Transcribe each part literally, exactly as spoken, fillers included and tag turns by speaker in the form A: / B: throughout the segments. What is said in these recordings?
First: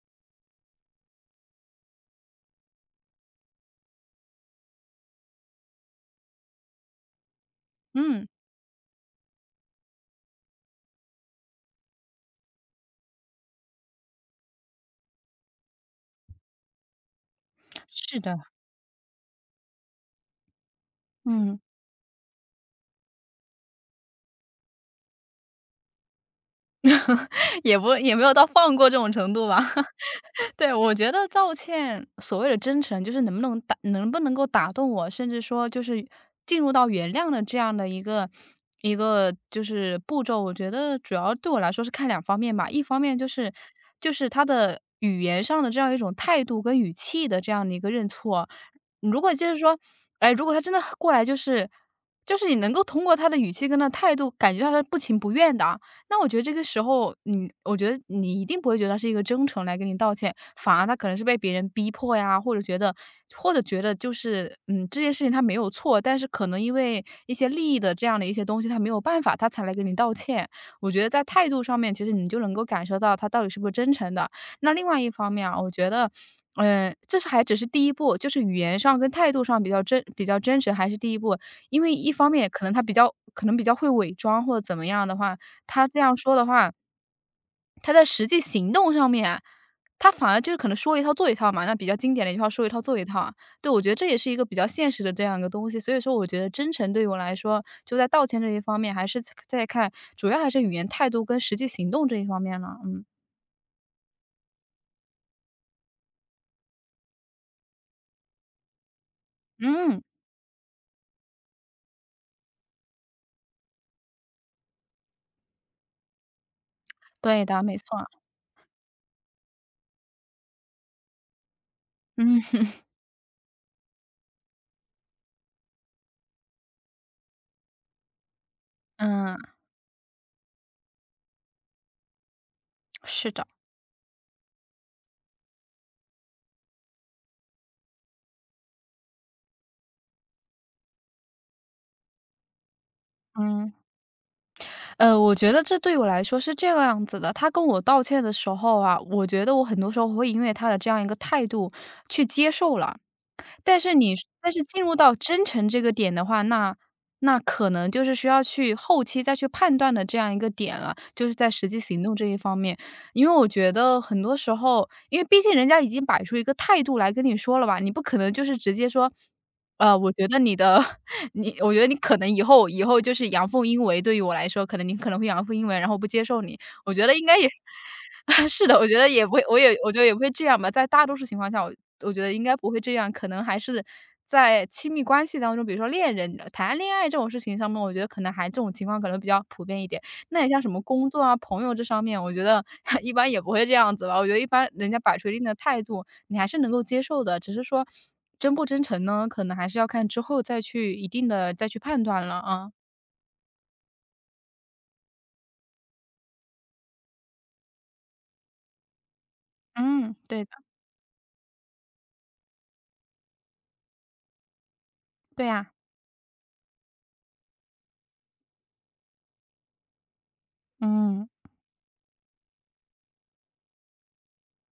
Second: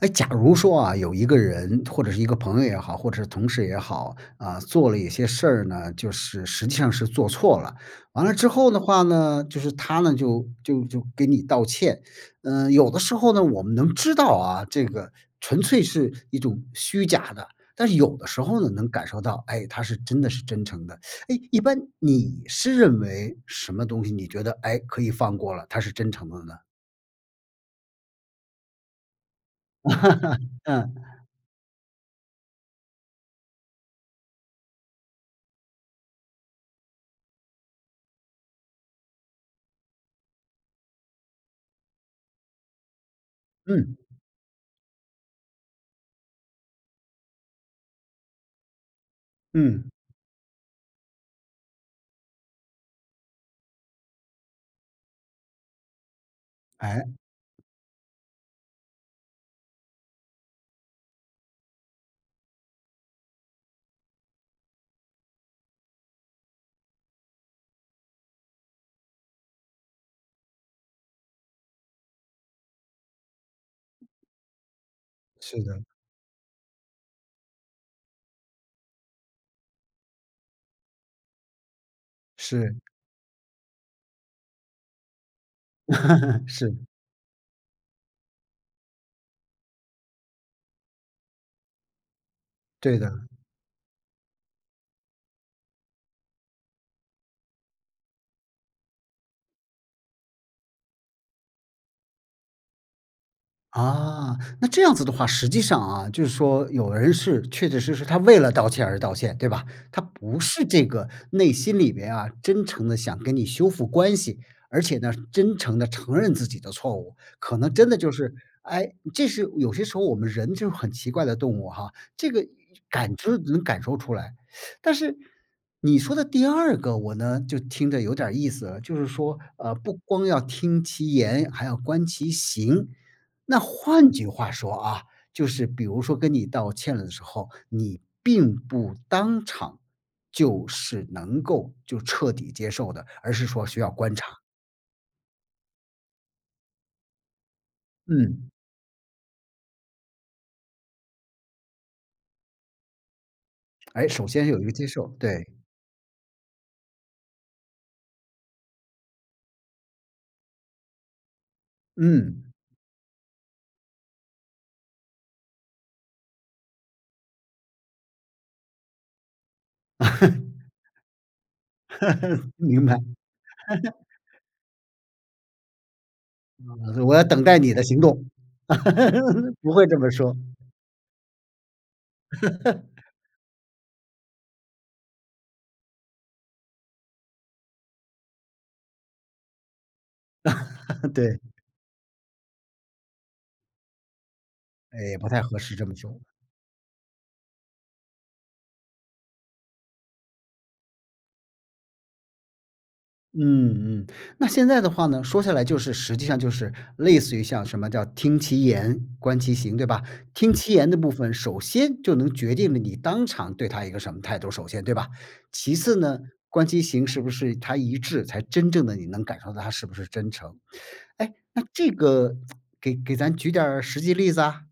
A: 哎，假如说啊，有一个人或者是一个朋友也好，或者是同事也好，啊，做了一些事儿呢，就是实际上是做错了。完
B: 嗯，
A: 了之后的话呢，就是他呢就就就给你道歉。嗯、有的时候呢，我们能知道啊，这个纯粹是一种虚假的，但是有
B: 是
A: 的
B: 的，
A: 时候呢，能感受到，哎，他是真的是真诚的。哎，
B: 嗯。
A: 一般你是认为什么东西？你觉得哎可以放过了，他是真诚的呢？
B: 也不也没有到放过这种程度吧。对，我觉
A: 嗯
B: 得道歉所谓的真诚，就是能不能打，能不能够打动我，甚至说就是进入到原谅的这样的一个一个就是步骤。我觉得主要对我来说是看两方面吧，一方面就是
A: 嗯
B: 就是他的语言上的这样一种态度跟语气的这样的一个认错。如果就是说，
A: 嗯，
B: 哎，如果他真的过来，就是就是你能够通过他的语气跟他的态度，感觉到他是不情不愿的，那我觉得这个时
A: 哎，
B: 候，你我觉得你一定不会觉得他是一个真诚来跟你道歉，反而他可能是被别人逼迫呀，或者觉得或者觉得就是，嗯，这件事情他没有错，但是可能因为一些利益的这样的一些东西，他没有办法，他才来跟你道歉。我觉得在态度上面，其实你就能够感受到他到底是不是真诚的。那另外一方面啊，
A: 是
B: 我
A: 的。
B: 觉得。嗯，这是还只是第一步，就是语言上跟态度上比较真比较真实，还是第一步。因为一方面可能
A: 是，
B: 他比较可能比较会伪装或者怎么样的话，他这样说的 话，
A: 是，
B: 他在实际行动上面啊他反而就是可能说一套做一套嘛，那比较经典的一句话说一套做
A: 对
B: 一
A: 的。
B: 套啊。对，我觉得这也是一个比较现实的这样一个东西，所以说我觉得真诚对于我来说，就在道歉这一方面，还是在在看主要还是语言态度跟实际行动这一方面了，嗯。
A: 啊，那这样子的话，实际上啊，就是说有人是确确实实他为了道歉而道歉，对吧？他
B: 嗯，
A: 不是这个内心里边啊，真诚的想跟你修复关系，而且呢，真诚的承认自己的错误，
B: 对
A: 可
B: 的，
A: 能
B: 没
A: 真的
B: 错，
A: 就是，哎，这是有些时候我们人就是很奇怪的动物哈，这
B: 嗯，
A: 个感知能感受出来。但是你说的第二个，我呢就听着有点儿意思了，就是
B: 嗯，
A: 说，呃，不光要听其言，还要观其行。
B: 是的，
A: 那换句话说啊，就是比如说跟你道歉了的时候，你并不当场就是能够就彻底接受的，而是说
B: 嗯。
A: 需要观察。
B: 呃，我觉得这对我来说是这个样子的，他跟我道歉的时
A: 嗯，
B: 候啊，我觉得我很多时候会因为他的这样一个态度去接受了。但是
A: 哎，
B: 你
A: 首先
B: 但
A: 有
B: 是
A: 一个
B: 进
A: 接
B: 入
A: 受，
B: 到真
A: 对，
B: 诚这个点的话，那那可能就是需要去后期再去判断的这样一个点了，就是在实际行动这一
A: 嗯，
B: 方面。因为我觉得很多时候，因为毕竟人家已经摆出一个态度来跟你说了吧，你不可能就是直接说，呃，我觉得你的 你，我觉得你可能以 后以
A: 明白，
B: 后就是阳奉阴违，对于我来说，可能你可能会阳奉阴违，然后不接受你。我觉
A: 我
B: 得
A: 要
B: 应该
A: 等
B: 也
A: 待你的行动，
B: 是的，我觉得也不会我
A: 不
B: 也
A: 会
B: 我觉
A: 这
B: 得
A: 么
B: 也不会
A: 说，
B: 这样吧，在大多数情况下，我我觉得应该不会这样，可能还是在亲密关系当中，比如说恋人谈恋爱这种事情上面，我觉得可能还这种情况可能比较普遍一点。那你像什么工 作啊、
A: 对，
B: 朋友这上面，我觉得 一般也不会这样子吧，我觉得一般人家
A: 哎，
B: 摆
A: 也
B: 出
A: 不
B: 一
A: 太
B: 定的
A: 合适
B: 态
A: 这么
B: 度，
A: 说。
B: 你还是能够接受的，只是说真不真诚呢，可能还是要看之后再去一定的再去判断了啊。
A: 嗯嗯，那现在的话呢，说下来就是实际上就是类似于像什么叫听其言观其行，对吧？
B: 嗯，对的，
A: 听其言的部分，首先就能决定了你当场对他一个什么态度，首先，对吧？
B: 对呀，
A: 其次呢，观其行是不是他一致，才真正的你能感受到他是不是真诚。
B: 嗯。
A: 哎，那这个给给咱举点儿实际例子啊？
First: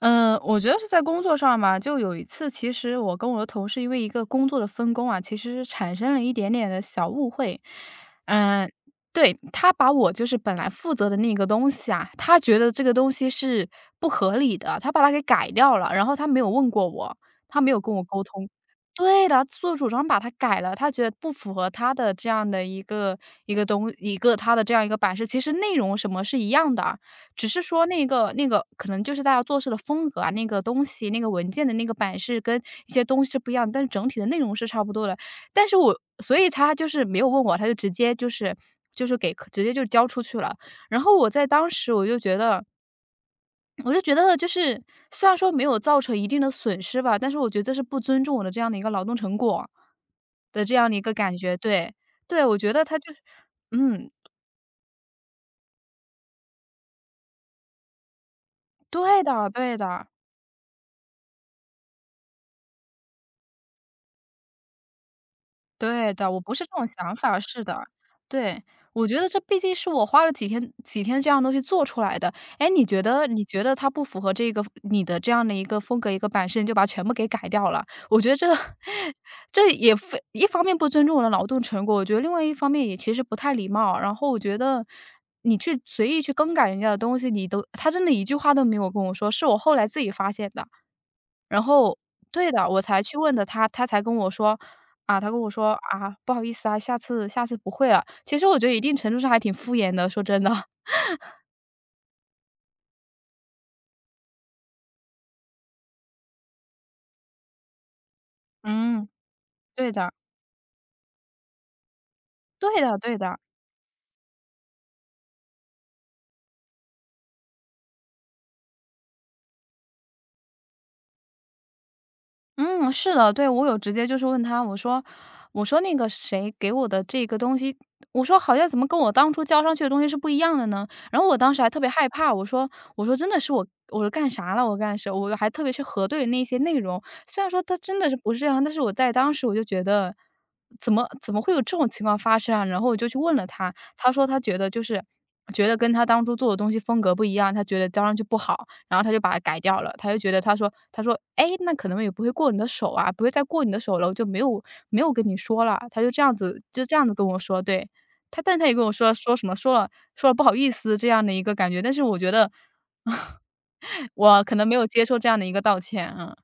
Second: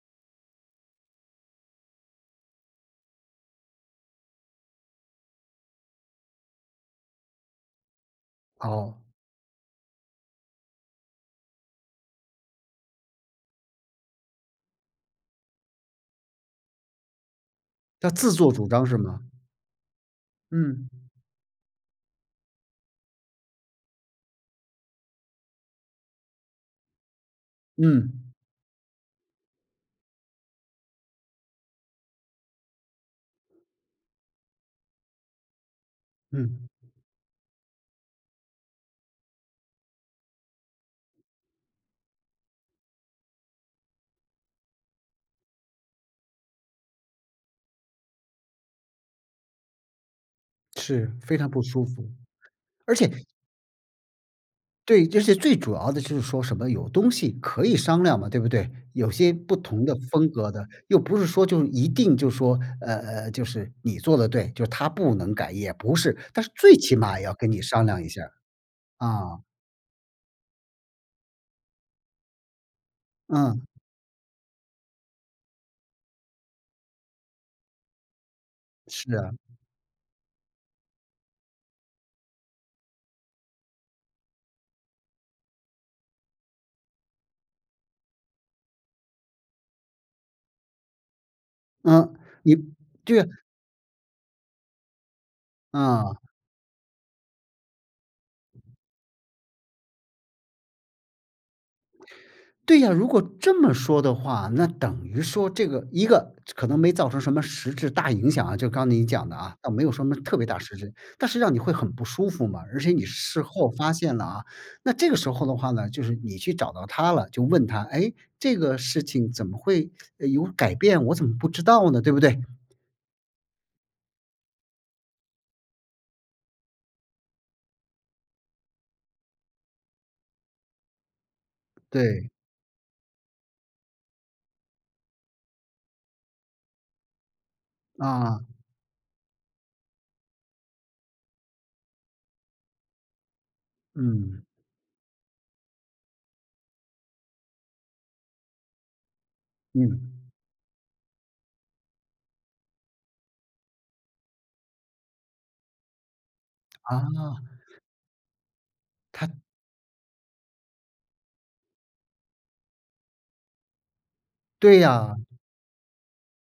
B: 嗯，我觉得是在工作上嘛，就有一次，其实我跟我的同事因为一个工作的分工啊，其实产生了一点点的小误会。嗯，
A: 哦，
B: 对，他把我就是本来负责的那个东西啊，他觉得这个东西是不合理的，他把它给改掉了，然后他没有问过我，他没有跟我
A: 叫
B: 沟
A: 自
B: 通。
A: 作主张是吗？
B: 对的，做主张把它改了，他觉
A: 嗯
B: 得不符合他的这样的一个一个东一个他的这样一个版式，其实内容什么是一样的，只是说那
A: 嗯
B: 个那个可能就是大家做事的风格啊，那个东西、那个文件的那个版式跟一些东西是不一样，但是整体的内容是差不多的。但是我所以
A: 嗯，
B: 他就是没有问我，他就直接就是就是给客直接就交出去了。然后我在当时我就觉得我就觉得就是虽然说没有造成一定的损失吧，但是我觉得这是不尊重我的这样的一个劳动成果的这样的一
A: 是
B: 个感
A: 非常
B: 觉。
A: 不舒
B: 对，
A: 服，
B: 对，我觉得
A: 而
B: 他
A: 且
B: 就嗯，
A: 对，而且最主要的就是说什么有东西可以商量嘛，对不对？有
B: 对
A: 些
B: 的
A: 不
B: 对
A: 同的
B: 的。
A: 风格的，又不是说就一定就说，呃呃，就是你做的对，就是他不能改，也不
B: 对
A: 是，
B: 的，我
A: 但是
B: 不是这
A: 最
B: 种
A: 起
B: 想
A: 码也要
B: 法，
A: 跟你
B: 是的。
A: 商量一下儿
B: 对，我觉得这
A: 啊，
B: 毕竟是我花了几天几天这样东西做出来的。哎，你觉得你
A: 嗯，
B: 觉得它不符合这个你的这样的一个风格、一个版式，你就把它全部给改掉了。我觉得这
A: 是 啊，
B: 这也非一方面不尊重我的劳动成果，我觉得另外一方面也其实不太礼貌。然后我觉得你去随意去更改人家的东西，你都他真的一句话都没有跟我说，是我后来自己发现的。然后
A: 嗯，
B: 对
A: 你
B: 的，我才去
A: 对啊，
B: 问的他，他才跟我说啊，他跟我说："啊，
A: 嗯
B: 不好意思啊，下次下次不会了。"其实我觉得一定程度上还挺敷衍的，说真的。
A: 对呀，如果这么说的话，那等于说这个一个可能没造成什么实质大影响啊，就刚你
B: 嗯。
A: 讲的啊，倒没有
B: 对
A: 什
B: 的，
A: 么特别大实质，但是让你会很不舒服嘛，而
B: 对
A: 且
B: 的
A: 你
B: 对的。
A: 事后发现了啊，那这个时候的话呢，就是你去找到他了，就问他，哎，这个事情怎么会呃有改变？我怎么不知道呢？对不对？
B: 嗯，是的，对，我有直接就是问他，我说我说那个谁给我的这个东西，我说好像怎么跟我当初交上去的东西是不一样的呢？然后我当时还特别害
A: 对，
B: 怕，我说我说真的是我我说干啥了？我干什我还特别去核对那些内容，虽然说他真的是不是
A: 啊，
B: 这样，但是我在当时我就觉得怎么怎么会有这种情况发生啊？然后我就去问了他，他说他
A: 嗯
B: 觉得就是。觉得跟他当初做的东西风格不一样，他觉得交上去不好，然后他就把它改掉了，他就
A: 嗯，
B: 觉得他说他说：“哎，那可能也不会过你的手啊，不会再过你的手了，我就没有没有跟你说了。"他就这样子就这
A: 啊，
B: 样子跟我说，对。他但他也跟我说
A: 他
B: 说什么说了说了不好意思这样的一个感觉，但是我觉得 我可能没
A: 对
B: 有接
A: 呀、
B: 受这样的一个道歉啊。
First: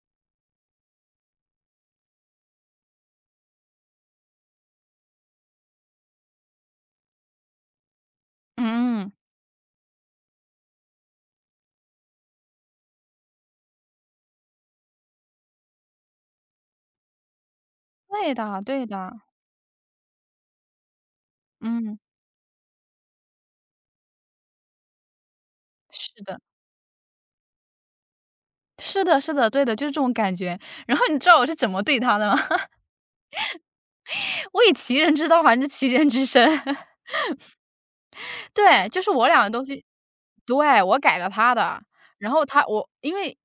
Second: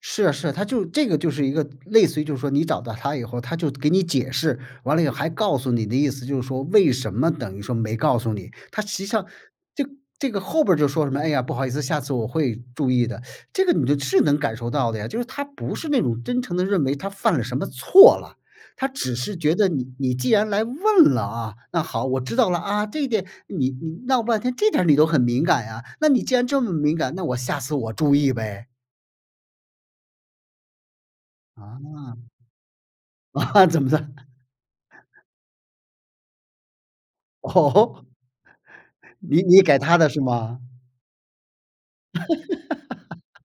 A: 是啊是啊，他就这个就是一个类似于就是说你找到他以后，他就给你解释，完了以后还告诉你的意思就是说为什么等于说没告诉你，他实际
B: 嗯，
A: 上这这个后边儿就说什么，哎呀，不好意思，下次我会注意的。这个你就是能感受到的呀，就是他不是那种真诚的认为他犯了什么错
B: 对
A: 了，
B: 的对
A: 他
B: 的，
A: 只是觉得你你既然来问了啊，那
B: 嗯，
A: 好，我知道了啊，这一点你你闹半天这点儿你都很敏感呀，
B: 是
A: 那你既
B: 的，
A: 然这么敏感，那我下次我注意呗，
B: 是的是的，对的，就是这种感觉。然后你知道我是怎么对
A: 啊。
B: 他的吗？
A: 啊，怎么的？
B: 我以其人之道还治其人之身。
A: 哦，
B: 对，就是我俩
A: 你
B: 的
A: 你
B: 东
A: 改
B: 西
A: 他的是吗？
B: 对，我改了他的，然后他我因为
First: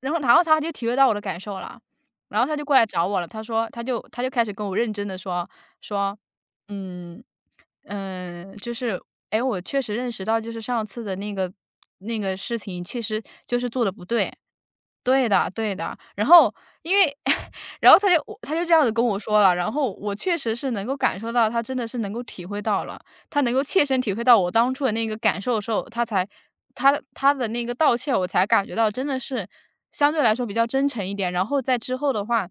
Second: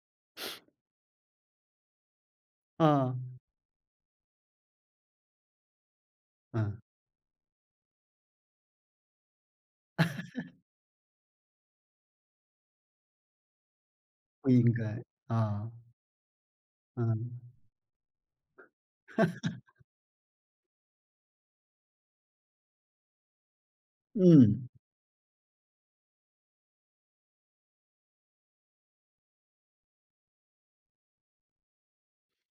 B: 然后然后他就体会到我的感受了，然后他就过来找
A: 啊，
B: 我了，他说他就他就开始跟我认真的说说，
A: 嗯，
B: 嗯，嗯，呃就是哎，诶，我确实认识到就是上次的那个那个事情，其实就是做的不对，
A: 不应该，
B: 对的
A: 啊，
B: 对的。然后因为
A: 嗯，
B: 然后他就我他就这样子跟我说了，然后我确实是能够感受到他真的是能够体会到了。他能够切身体会到我
A: 嗯，
B: 当初的那个感受的时候，他才他他的那个道歉，我才感觉到真的是相对来说比较真诚一点。然后在之后的话，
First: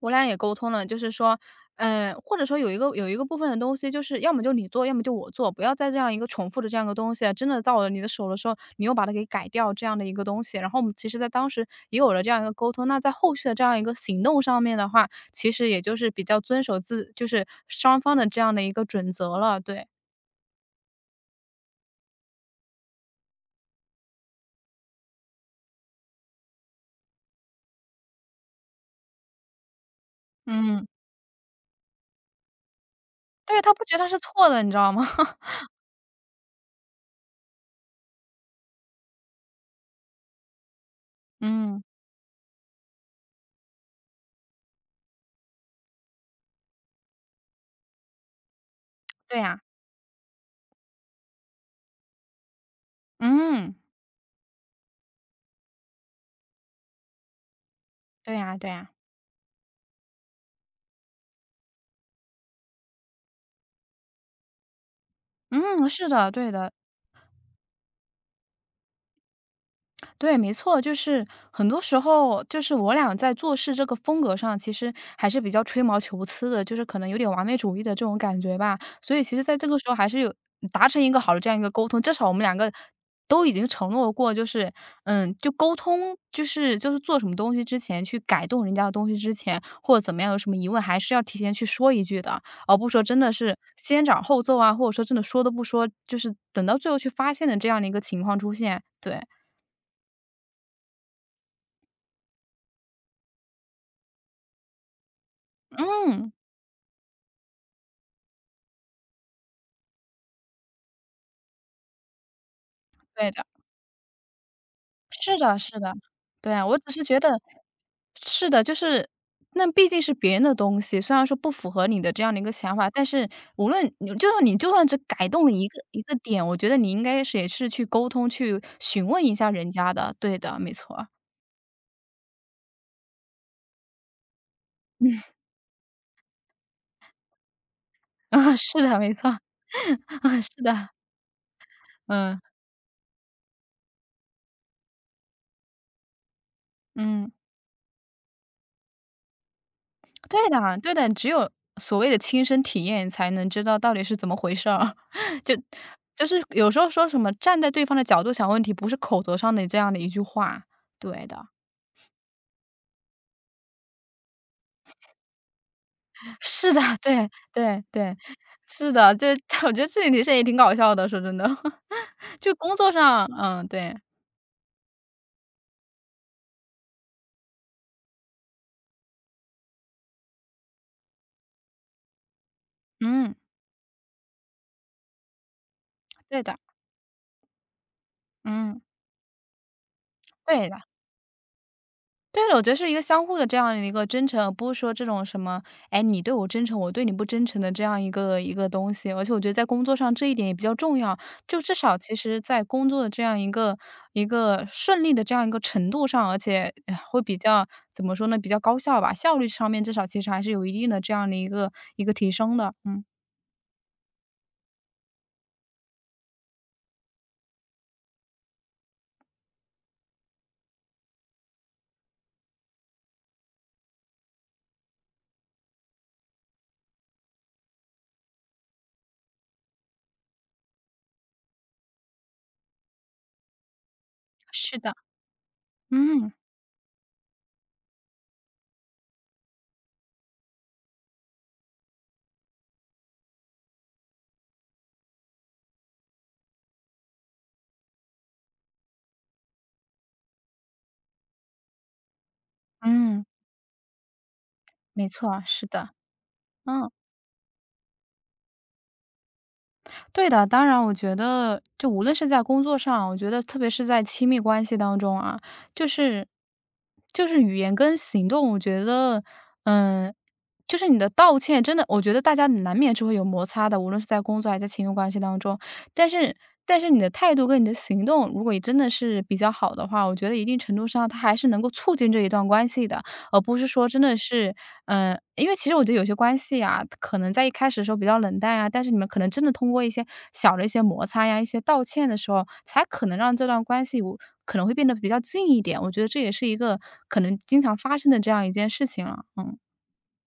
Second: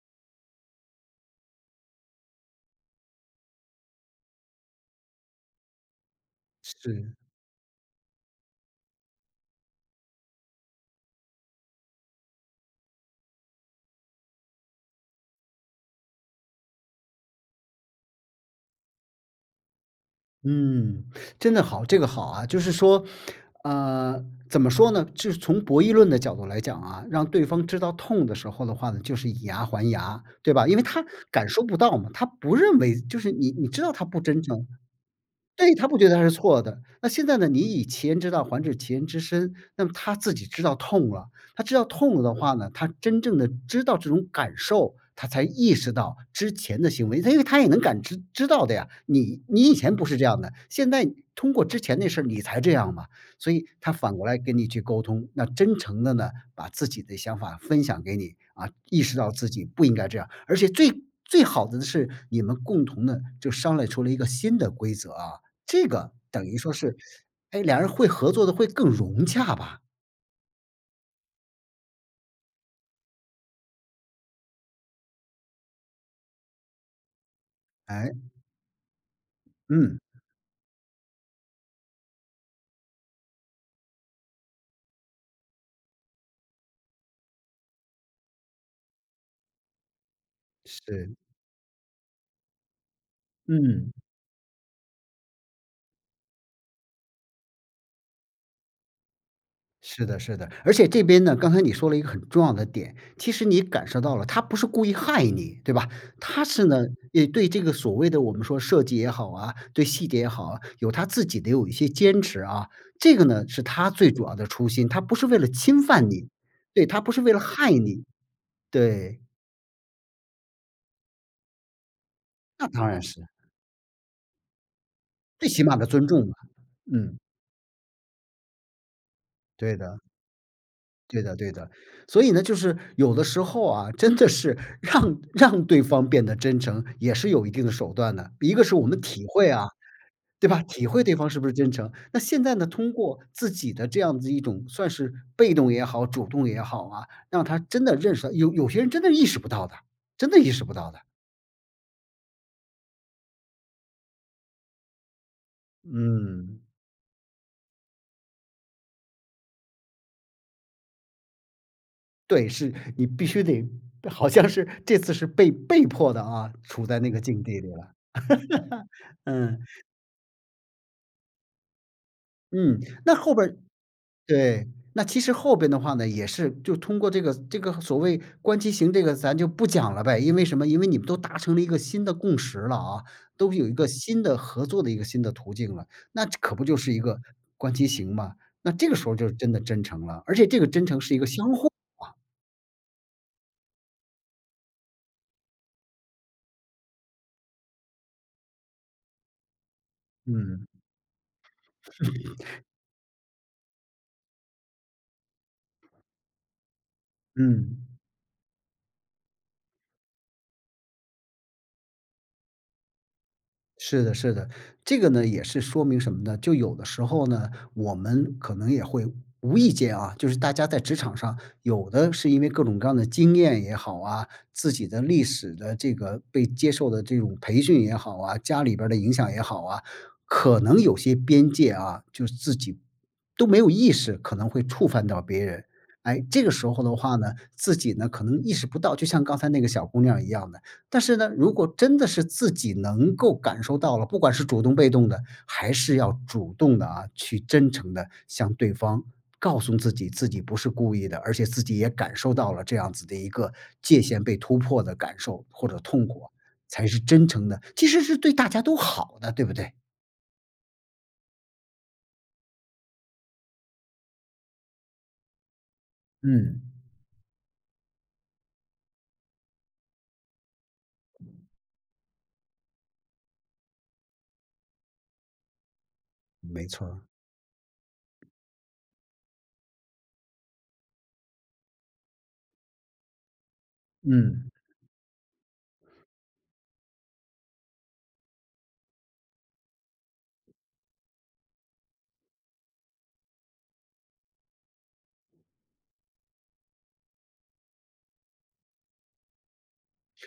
B: 我俩也沟通了，就是说，嗯、或者说有一个有一个部分的东西，就是要么就你做，要么就我做，不要再这样一个重复的这样一个东
A: 是，
B: 西啊，真的到了你的手的时候，你又把它给改掉这样的一个东西。然后我们其实在当时也有了这样一个沟通，那在后续的这样一个行动上面的话，其实也就是比较遵守自就是双方的这样的一个准则了，对。
A: 嗯，真的好，这个好啊。就是说，呃，怎么说呢？就是从博弈论的角度来讲啊，让对方知道痛的时候的话呢，就是以牙还牙，对吧？因为
B: 嗯，
A: 他感受不到嘛，他不认为就是你
B: 对，
A: 你
B: 他
A: 知
B: 不
A: 道
B: 觉得
A: 他
B: 他是
A: 不真
B: 错的，
A: 诚
B: 你知道吗？
A: 对，他不觉得他是错的。那现在呢，你以其人之道还治其人之身，那么他自己知道痛了，他知
B: 嗯，
A: 道痛了的话呢，他真正的知道这种感受，他才意识到之前的行为，他因为他也能感知知道的呀。
B: 对
A: 你
B: 呀，
A: 你以前不是这样的，现在通过之前那事儿你才这样嘛，所以
B: 嗯，
A: 他反过来跟你去沟通，那真诚的呢，把自己的想法分享给
B: 对
A: 你
B: 呀
A: 啊，
B: 对呀，
A: 意识到自己不应该这样，而且最最好的是你们共同的就商量出了一个新的规则啊。这
B: 嗯，是
A: 个
B: 的，
A: 等
B: 对
A: 于
B: 的。
A: 说是，哎，两人会合作的会更融洽吧。
B: 对，没错，就是很多时候，就是我俩在做事这个风格上，其实还是比较吹毛求疵的，就是可能有点完美主义的这
A: 哎，
B: 种感觉吧。所以其实在这个时候
A: 嗯，
B: 还是有达成一个好的这样一个沟通，至少我们两个都已经承诺过，就是嗯，就沟通，就是就是做什么东西之前去改动人家的东西之前，或者怎么样，有什么疑问还是
A: 是，
B: 要提前去说一句的，而不是说真的是
A: 嗯，
B: 先斩后奏啊，或者说真的说都不说，就是等到最后去发现的这样的一个情况出现。对，
A: 是的是的。而且这边呢，刚才你说了一个很重要的点，其实你感受到了他不是故意害你，对吧？
B: 嗯。
A: 他是呢，也对这个所谓的我们说设计也好啊，对细节也好啊，有他自己的有一些坚持啊。这个
B: 对的，
A: 呢，是他最主要的初心，他不是
B: 是
A: 为了
B: 的是
A: 侵
B: 的，
A: 犯你，
B: 对啊，我
A: 对，
B: 只
A: 他
B: 是
A: 不
B: 觉
A: 是
B: 得
A: 为了害你，
B: 是的，就是
A: 对，
B: 那毕竟是别人的东西，虽然说不符合你的这样的一个
A: 那
B: 想
A: 当
B: 法，
A: 然
B: 但
A: 是，
B: 是无论你就算你就算只改动
A: 最
B: 了
A: 起
B: 一
A: 码
B: 个
A: 的
B: 一
A: 尊
B: 个
A: 重嘛。
B: 点，我觉得你应
A: 嗯，
B: 该是也是去沟通、去询问一下人
A: 对
B: 家
A: 的。
B: 的，对的，没错，
A: 对 的对的。所以呢，就是有的时候啊，真的是 让让对方变得真诚，也是有一定的手段的。
B: 啊，
A: 一个是
B: 是
A: 我
B: 的，
A: 们
B: 没
A: 体
B: 错，
A: 会啊，
B: 啊，
A: 对
B: 是
A: 吧？体
B: 的，
A: 会对方是不是真诚。那
B: 嗯，
A: 现在呢，通过自己的这样子一种算是被动也好，主动也好啊，
B: 嗯。
A: 让他真的认识到有有些人真的意识不到的，真的
B: 对
A: 意识不
B: 的
A: 到
B: 对
A: 的。
B: 的，只有所谓的亲身体验才能知道到底是怎么回事儿。就就是
A: 嗯，
B: 有时候说什么站在对方的角度想问题，不是口头上的这样的一句话。对的，
A: 对，是你必须得好像是这次是被被迫的 啊，
B: 是的，
A: 处在那个
B: 对
A: 境地里
B: 对
A: 了。
B: 对，是的，就
A: 嗯，
B: 我觉得自己提升也挺搞笑的，说真的。就工
A: 嗯，
B: 作
A: 那
B: 上，
A: 后边儿
B: 嗯，对，
A: 对，那其实后边的话呢，也是就通过这个这个所谓观其行这个咱就不讲了呗，因为什么？因为你们都达成了一个新的共识了啊，
B: 嗯，
A: 都有一个新的合作的一个新的途径了，那这
B: 对
A: 可
B: 的，
A: 不就是一个观其行嘛？那
B: 嗯，
A: 这个时候就是真的真诚了，而且这个
B: 对的。
A: 真诚是一个相互
B: 对我觉得是一个相互的这样的一个真诚，而不是说这种什么，哎，你对我真诚，我对你不真诚的这样一个一个东西。而且我觉得在工作上这一点也比
A: 嗯，
B: 较重要，就至少其实在工作的这样一个一个顺利的这样一个程度上，而且哎会比较
A: 嗯。
B: 怎么说呢，比较高效吧，效率上面至少其实还是有一定的这样的一个一个提升的。嗯，
A: 是的，是的，这个呢也是说明什么呢？就有的时候呢，我们可能也会无意间啊，就是大家在职场上，有的是因为各种各样的经验也好啊，自己的历史的这个被接受的这种培训也好啊，家里边儿的影响也好啊，可能有些边界啊，就是自己都没有意识，可能会
B: 是
A: 触
B: 的，
A: 犯到别人。哎，
B: 嗯
A: 这个时候的话呢，自己呢可能意识不到，就像刚才那个小姑娘一样的，但是呢，如果真的是自己能够感受到了，不管是主动被动的，还是要主动的啊，去真诚的向对方告诉自己，自己不是故意的，而且自己也感受到了这样子的
B: 嗯，
A: 一个界限被突破的
B: 没
A: 感
B: 错，
A: 受
B: 是
A: 或者
B: 的，
A: 痛苦啊才
B: 嗯。
A: 是真诚的，其实是对大家都好的，对不对？
B: 对的，当然，我觉得就无论是在工作上，我觉得特别是在亲密关系当中啊，就是
A: 嗯，
B: 就是语言跟行动，我觉得，嗯，就是你的道歉，真的，我觉得大家难免是会有摩擦的，无论是在工作还是在亲密关系当中。但是，
A: 没
B: 但
A: 错
B: 是你
A: 儿
B: 的态度跟你的行动，如果你真的是比较好的话，我觉得一定程度上它还是能够促进这一段关系的。而不是说真的
A: 嗯。
B: 是，嗯，因为其实我觉得有些关系啊，可能在一开始的时候比较冷淡啊，但是你们可能真的通过一些小的一些摩擦呀、一些道歉的时候，才可能让这段关系我可能会变得比较近一点。我觉得这也是一个可能经常发生的这样一件事情了。嗯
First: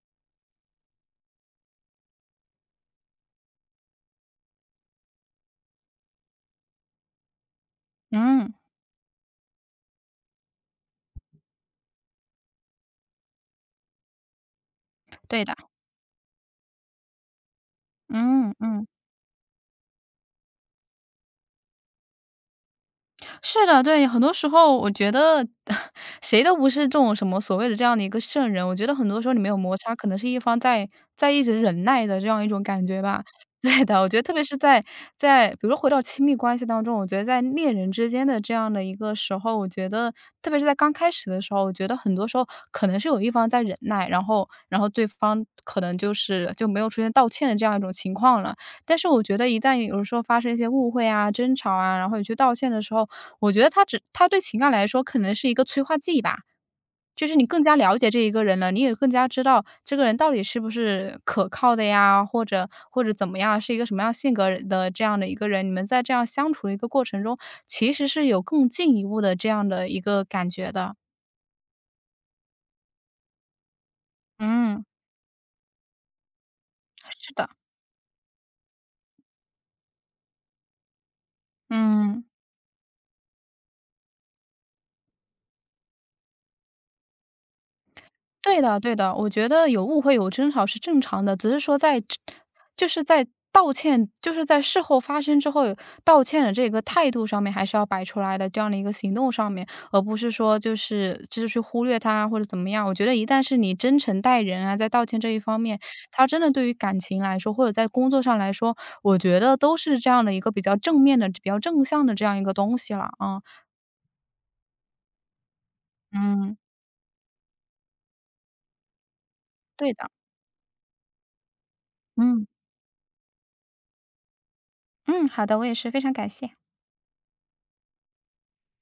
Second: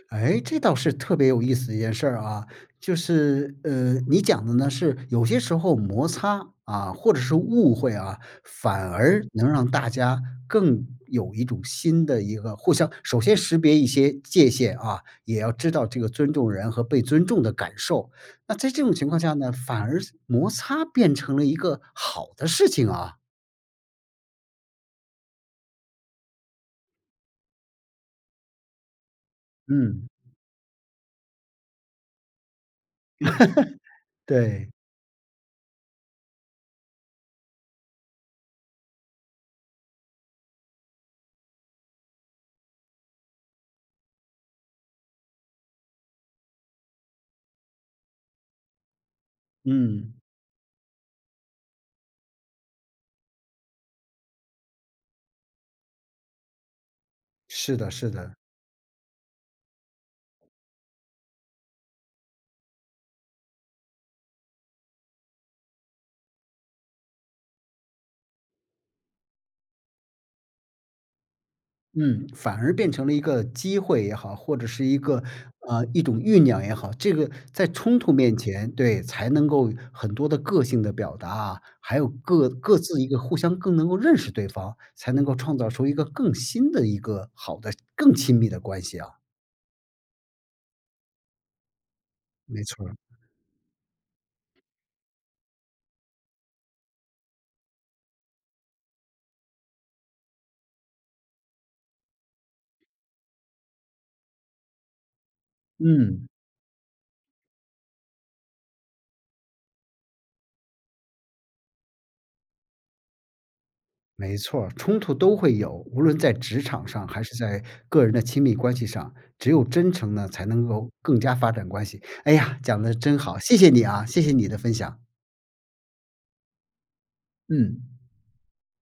A: 哎，这倒是特别有意思的一件事儿啊，就是，呃，你讲的呢是有些时候摩擦啊，或者是误会啊，
B: 嗯，
A: 反而嗯能让大家更有一种新的一个互相首先识别一些界限啊，也
B: 对
A: 要
B: 的，
A: 知道这个尊重人和被尊重的感受。
B: 嗯
A: 那在这
B: 嗯。
A: 种情况下呢，反而是摩擦变成了一个好的事情啊。
B: 是的，对，很多时候我觉得 谁都不是这种什么所谓的这样的一个圣人。我觉得很多时候你没有摩擦，可
A: 嗯，
B: 能是一方在在一直忍耐的这样一种感觉吧。对的，我觉得特别是
A: 对，
B: 在在比如说回到亲密关系当中，我觉得在恋人之间的这样的一个时候，我觉得特别是在刚开始的时候，我觉得很多时候可能是有一方在忍耐，然后然后对方可能就是就没有出现道歉的这样一种情况了。但是我觉得一旦有时
A: 嗯，
B: 候发生一些误会啊、争吵啊，然后你去道歉的时候，我觉得他只他对情感来说可能是一个催化剂吧，就是你更加
A: 是的
B: 了解
A: 是
B: 这一
A: 的。
B: 个人了，你也更加知道这个人到底是不是可靠的呀，或者或者怎么样，是一个什么样性格的这样的一个人，你们在这样相处的一个过程中，其实是有更进一步的这样的一个感觉的。
A: 嗯，反而变成了一个机会也好，或者
B: 嗯，
A: 是一个，呃，一种酝酿也好，这个
B: 是的，
A: 在冲突面前，对，才能够很多的个性的表达，还有
B: 嗯。
A: 各各自一个互相更能够认识对方，才能够创造出一个更新的一个好的、更亲密的
B: 对的
A: 关
B: 对
A: 系啊，
B: 的，我觉得有误会有争吵是正常的，只是说在这
A: 没错
B: 就
A: 儿
B: 是在道歉就是在事后发生之后，道歉的这个态度上面还是要摆出来的，这样的一个行动上面，而不是说就是就是去忽略他或者怎么样。我觉得一旦是你真诚待人啊，在道歉这一方面，他
A: 嗯，
B: 真的对于感情来说，或者在工作上来说，我觉得都是这样的一个比较正面的、比较正向的这样一个东西了啊。
A: 没错儿冲突都会有，无论在
B: 嗯，
A: 职场上还是在个人的亲密关系上，只有真
B: 对的。
A: 诚呢，才能够更加发展关系。哎
B: 嗯。
A: 呀，讲的真好，谢谢你啊，谢谢你的分享。
B: 嗯，好的，我也是非常感谢。
A: 嗯，